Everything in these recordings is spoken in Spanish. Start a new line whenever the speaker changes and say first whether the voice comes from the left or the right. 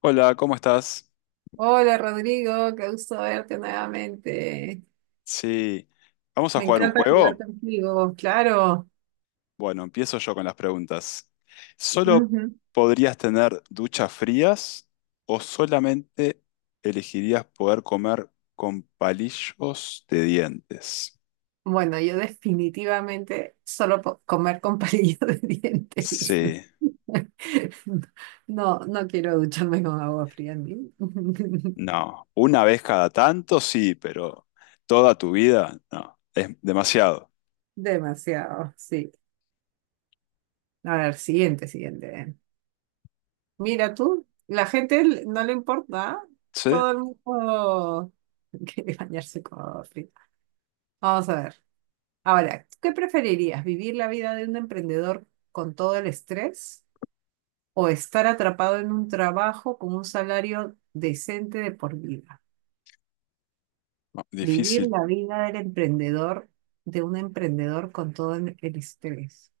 left: Hola, ¿cómo estás?
right: Hola Rodrigo, qué gusto verte nuevamente.
left: Sí, ¿vamos a
right: Me
left: jugar un
right: encanta jugar
left: juego?
right: contigo, claro.
left: Bueno, empiezo yo con las preguntas. ¿Solo
right: Ujú.
left: podrías tener duchas frías o solamente elegirías poder comer con palillos de dientes?
right: Bueno, yo definitivamente solo po- comer con palillos de dientes.
left: Sí,
right: No, no quiero ducharme con agua fría ni.
left: no. Una vez cada tanto, sí, pero toda tu vida, no. Es demasiado.
right: Demasiado, sí. A ver, siguiente. Mira tú, la gente l- no le importa, ¿ah?
left: Sí,
right: Todo el mundo quiere bañarse con agua fría. Vamos a ver. Ahora, ¿qué preferirías? ¿Vivir la vida de un emprendedor con todo el estrés o estar atrapado en un trabajo con un salario decente de por vida? Vivir
left: difícil.
right: la vida del emprendedor, de un emprendedor con todo el estrés.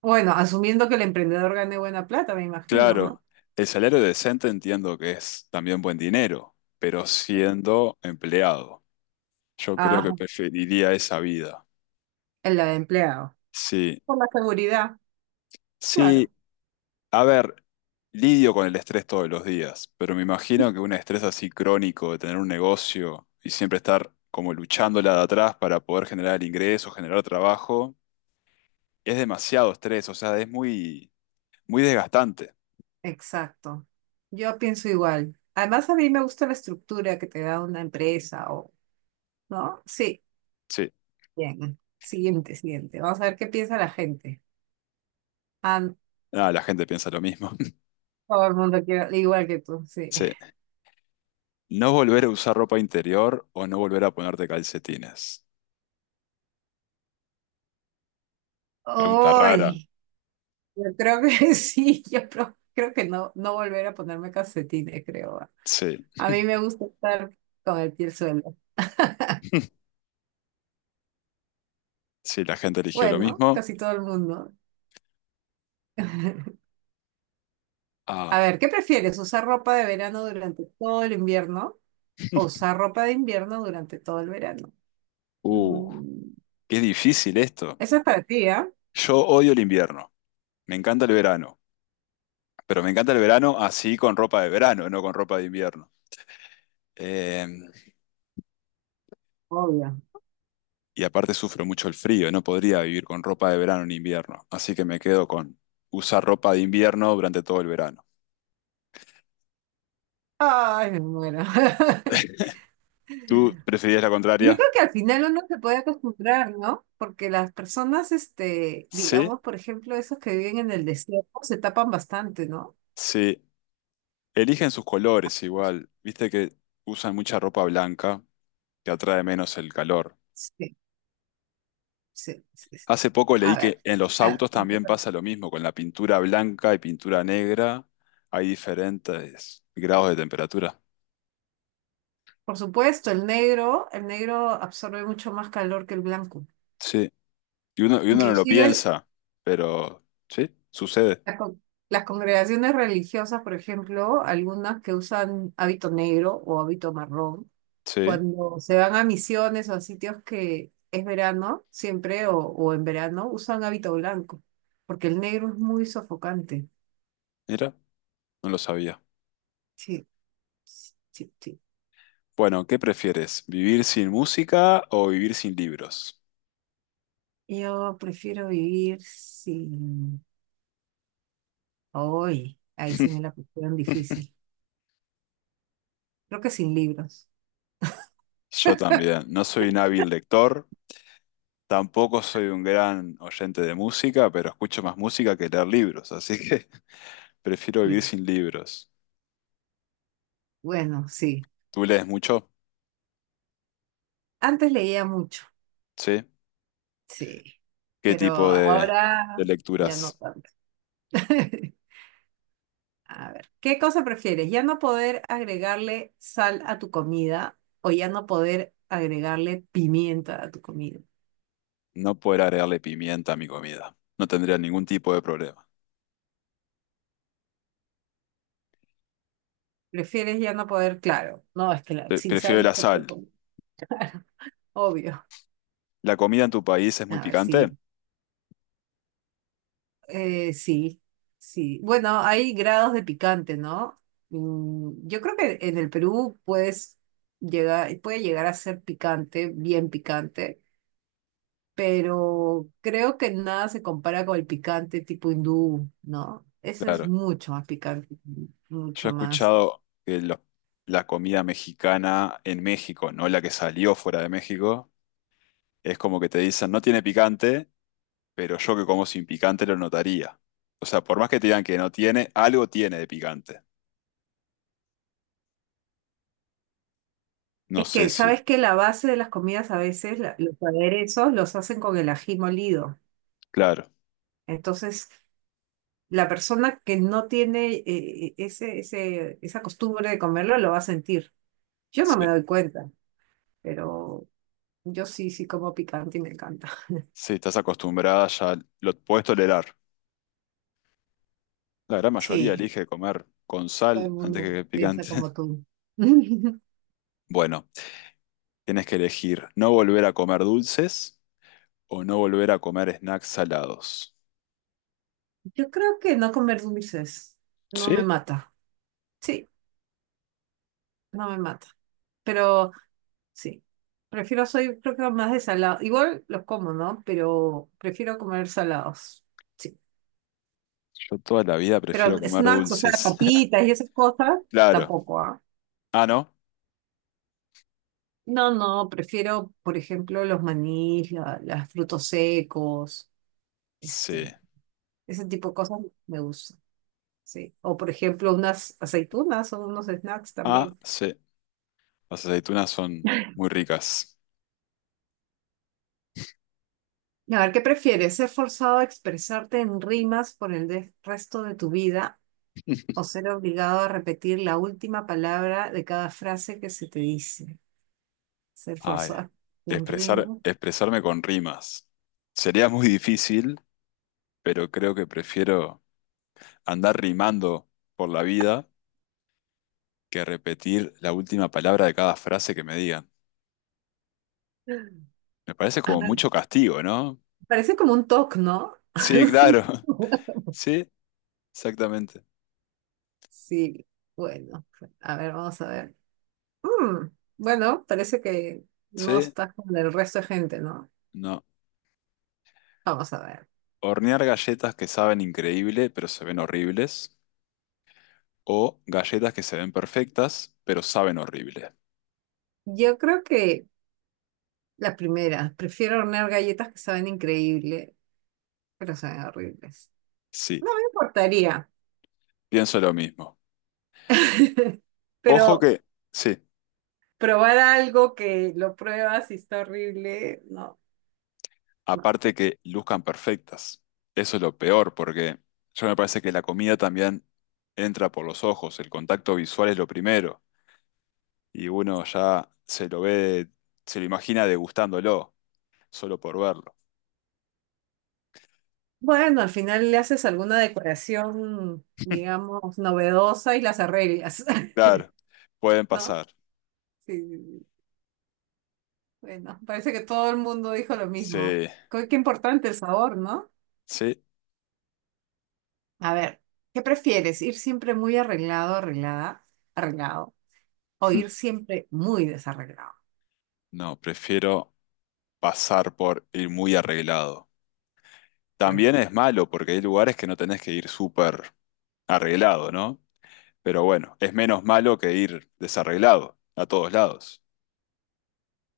right: Bueno, asumiendo que el emprendedor gane buena plata, me imagino, ¿no?
left: Claro, el salario decente entiendo que es también buen dinero, pero siendo empleado, yo creo
right: Ah,
left: que preferiría esa vida.
right: el de empleado.
left: Sí,
right: Por la seguridad,
left: sí,
right: claro.
left: a ver, lidio con el estrés todos los días, pero me imagino que un estrés así crónico de tener un negocio y siempre estar como luchándola de atrás para poder generar ingresos, generar trabajo, es demasiado estrés, o sea, es muy, muy desgastante.
right: Exacto. Yo pienso igual. Además, a mí me gusta la estructura que te da una empresa o, ¿no? Sí.
left: Sí,
right: Bien, siguiente. Vamos a ver qué piensa la gente. Ah, no,
left: nada, la gente piensa lo mismo.
right: todo el mundo quiere, igual que tú, sí.
left: Sí. No volver a usar ropa interior o no volver a ponerte calcetines. Pregunta rara.
right: Uy, yo creo que sí, yo pro- creo que no, no volver a ponerme calcetines, creo.
left: Sí,
right: A mí me gusta estar con el pie al suelo.
left: sí, la gente eligió lo
right: Bueno,
left: mismo.
right: casi todo el mundo.
left: Ah,
right: A ver, ¿qué prefieres? ¿Usar ropa de verano durante todo el invierno o usar ropa de invierno durante todo el verano?
left: uh,
right: Mm,
left: qué difícil esto.
right: eso es para ti, ¿ah?
left: Yo odio el invierno. Me encanta el verano. Pero me encanta el verano así con ropa de verano, no con ropa de invierno. Eh,
right: Obvio.
left: y aparte sufro mucho el frío. No podría vivir con ropa de verano en invierno. Así que me quedo con usar ropa de invierno durante todo el verano.
right: Ay, me muero.
left: ¿Tú preferías la
right: Yo
left: contraria?
right: creo que al final uno se puede acostumbrar, ¿no? Porque las personas,
left: Sí,
right: digamos, por ejemplo, esos que viven en el desierto, se tapan bastante, ¿no?
left: sí. Eligen sus colores igual. Viste que usan mucha ropa blanca, que atrae menos el calor.
right: Sí, sí, sí, sí.
left: Hace poco
right: A
left: leí
right: ver.
left: que en los
right: Ah,
left: autos también pasa lo mismo, con la pintura blanca y pintura negra hay diferentes grados de temperatura.
right: por supuesto, el negro absorbe mucho más calor que el blanco.
left: Sí, y uno no lo
right: Inclusive el-
left: piensa, pero sí, sucede.
right: la con- las congregaciones religiosas, por ejemplo, algunas que usan hábito negro o hábito marrón,
left: Sí,
right: cuando se van a misiones o a sitios que es verano, siempre o en verano, usan hábito blanco, porque el negro es muy sofocante.
left: mira, no lo sabía.
right: Sí, sí, sí. Sí.
left: Bueno, ¿qué prefieres? ¿Vivir sin música o vivir sin libros?
right: Yo prefiero vivir sin... Hoy, ahí sí me la pusieron difícil. Creo que sin libros.
left: Yo también, no soy un hábil lector. Tampoco soy un gran oyente de música, pero escucho más música que leer libros, así que prefiero vivir
right: Sí.
left: sin libros.
right: Bueno, sí.
left: ¿Tú lees mucho?
right: Antes leía mucho,
left: ¿Sí?
right: sí,
left: ¿Qué
right: pero
left: tipo de
right: ahora ya no
left: lecturas?
right: tanto. A ver, ¿qué cosa prefieres? ¿Ya no poder agregarle sal a tu comida o ya no poder agregarle pimienta a tu comida?
left: No poder agregarle pimienta a mi comida. No tendría ningún tipo de problema.
right: ¿Prefieres ya no poder? Claro, no, es que la-
left: Pre-
right: sin sal
left: Prefiero
right: no
left: la
right: se
left: sal.
right: puede comer, obvio.
left: ¿La comida en tu país es muy
right: A ver,
left: picante?
right: sí, sí, sí. Bueno, hay grados de picante, ¿no? Yo creo que en el Perú puede llegar a ser picante, bien picante. Pero creo que nada se compara con el picante tipo hindú, ¿no? Eso es
left: Claro.
right: mucho más picante,
left: Yo he
right: mucho más.
left: escuchado que lo- la comida mexicana en México, no la que salió fuera de México, es como que te dicen no tiene picante pero yo que como sin picante lo notaría. O sea, por más que te digan que no tiene, algo tiene de picante. No
right: Es
left: sé
right: que,
left: si,
right: ¿sabes que La base de las comidas a veces, la- los aderezos, los hacen con el ají molido.
left: claro,
right: Entonces, la persona que no tiene esa costumbre de comerlo lo va a sentir. Yo no me
left: sí,
right: doy cuenta, pero yo sí, sí como picante y me encanta.
left: si estás acostumbrada ya lo puedes tolerar. La gran mayoría
right: Sí,
left: elige comer con
right: todo el
left: sal antes
right: mundo
left: que
right: piensa
left: picante.
right: como tú.
left: Bueno, tienes que elegir no volver a comer dulces o no volver a comer snacks salados.
right: Yo creo que no comer dulces no me
left: ¿Sí?
right: mata. Sí, no me mata. Pero sí, prefiero, soy creo que más de salado. Igual los como, ¿no? Pero prefiero comer salados. Sí.
left: Yo toda la vida
right: Pero
left: prefiero comer
right: snacks, o sea,
left: dulces.
right: papitas y esas cosas,
left: Claro.
right: tampoco, ¿ah?
left: Ah, ¿no?
right: No, no, prefiero, por ejemplo, los manís, la- las frutos secos,
left: Sí.
right: este, ese tipo de cosas me gusta. Sí. O por ejemplo, unas aceitunas o unos snacks
left: Ah,
right: también.
left: sí. Las aceitunas son muy ricas.
right: A ver, ¿qué prefieres? ¿Ser forzado a expresarte en rimas por el de- resto de tu vida o ser obligado a repetir la última palabra de cada frase que se te dice? Ser
left: Ay,
right: forzado en
left: expresar,
right: rima.
left: expresarme con rimas. Sería muy difícil, pero creo que prefiero andar rimando por la vida que repetir la última palabra de cada frase que me digan. Me parece
right: Ah,
left: como mucho castigo, ¿no?
right: parece como un TOC, ¿no?
left: Sí, claro. Sí, exactamente.
right: Sí, bueno, a ver, vamos a ver. Mm, bueno, parece que no
left: Sí,
right: estás con el resto de gente, ¿no?
left: no.
right: Vamos a ver.
left: Hornear galletas que saben increíble, pero se ven horribles. O galletas que se ven perfectas, pero saben horrible.
right: Yo creo que la primera, prefiero hornear galletas que saben increíble, pero saben horribles.
left: Sí,
right: No me importaría,
left: pienso lo mismo. Ojo
right: pero
left: que... Sí.
right: probar algo que lo pruebas y está horrible, no, no.
left: Aparte que luzcan perfectas. Eso es lo peor, porque yo me parece que la comida también entra por los ojos, el contacto visual es lo primero, y uno ya se lo ve, se lo imagina degustándolo, solo por verlo.
right: Bueno, al final le haces alguna decoración, digamos, novedosa y las arreglas,
left: Claro, pueden
right: ¿no?
left: pasar.
right: Sí, sí, sí. Bueno, parece que todo el mundo dijo lo mismo.
left: Sí,
right: Qué, qué importante el sabor, ¿no?
left: sí.
right: A ver, ¿qué prefieres? ¿Ir siempre muy arreglado, arreglada, arreglado, o ir siempre muy desarreglado?
left: No, prefiero pasar por ir muy arreglado. También es malo porque hay lugares que no tenés que ir súper arreglado, ¿no? Pero bueno, es menos malo que ir desarreglado a todos lados.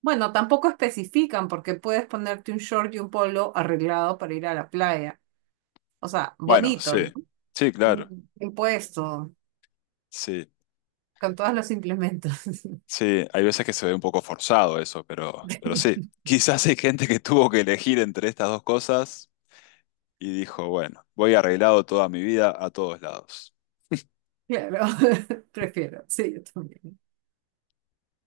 right: Bueno, tampoco especifican porque puedes ponerte un short y un polo arreglado para ir a la playa. O sea,
left: Bueno,
right: bonito,
left: sí,
right: ¿no?
left: sí, claro,
right: Mm, bien puesto,
left: sí,
right: con todos los implementos.
left: sí, hay veces que se ve un poco forzado eso, pero sí, quizás hay gente que tuvo que elegir entre estas dos cosas y dijo, bueno, voy arreglado toda mi vida a todos lados.
right: Claro, prefiero, sí, yo también.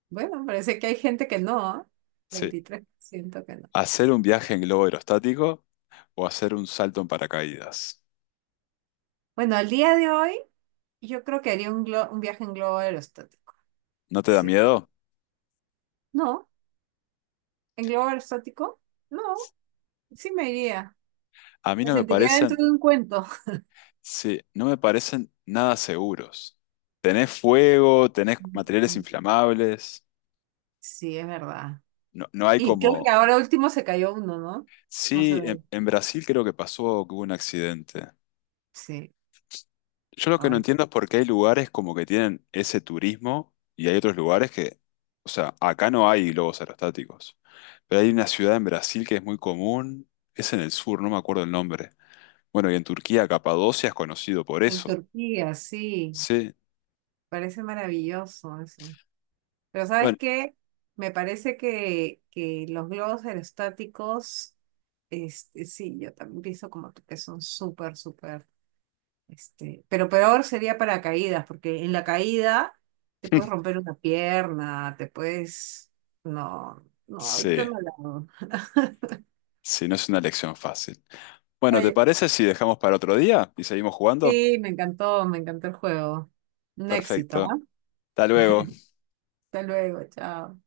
right: Bueno, parece que hay gente que no, ¿ah?
left: Sí,
right: 23% que no.
left: hacer un viaje en globo aerostático o hacer un salto en paracaídas.
right: Bueno, al día de hoy, yo creo que haría un, glo- un viaje en globo aerostático.
left: ¿No te da
right: Sí.
left: miedo?
right: No, en globo aerostático, no, sí me iría.
left: A mí
right: Me
left: no me
right: sentiría dentro
left: parecen,
right: de un cuento.
left: sí, no me parecen nada seguros. Tenés fuego, tenés materiales
right: Mm,
left: inflamables,
right: sí, es verdad.
left: no, no hay
right: Y creo que
left: como...
right: ahora último se cayó uno, ¿no? No sé
left: Sí, en,
right: dónde.
left: en Brasil creo que pasó que hubo un accidente.
right: Sí,
left: Yo lo que no
right: ay.
left: entiendo es por qué hay lugares como que tienen ese turismo y hay otros lugares que, o sea, acá no hay globos aerostáticos, pero hay una ciudad en Brasil que es muy común, es en el sur, no me acuerdo el nombre. Bueno, y en Turquía, Capadocia es conocido por
right: En
left: eso.
right: Turquía, sí.
left: Sí,
right: Parece maravilloso eso. Pero ¿sabes
left: bueno,
right: qué? Me parece que los globos aerostáticos, sí, yo también pienso como tú, que son súper, súper, pero peor sería para caídas, porque en la caída te puedes romper una pierna, te puedes, no, no, ahorita
left: sí,
right: no la hago.
left: sí, no es una lección fácil. Bueno, ¿te
right: Oye,
left: parece si dejamos para otro día y seguimos jugando?
right: sí, me encantó el juego. Un éxito,
left: Perfecto.
right: ¿ah?
left: Hasta luego.
right: Hasta luego, chao.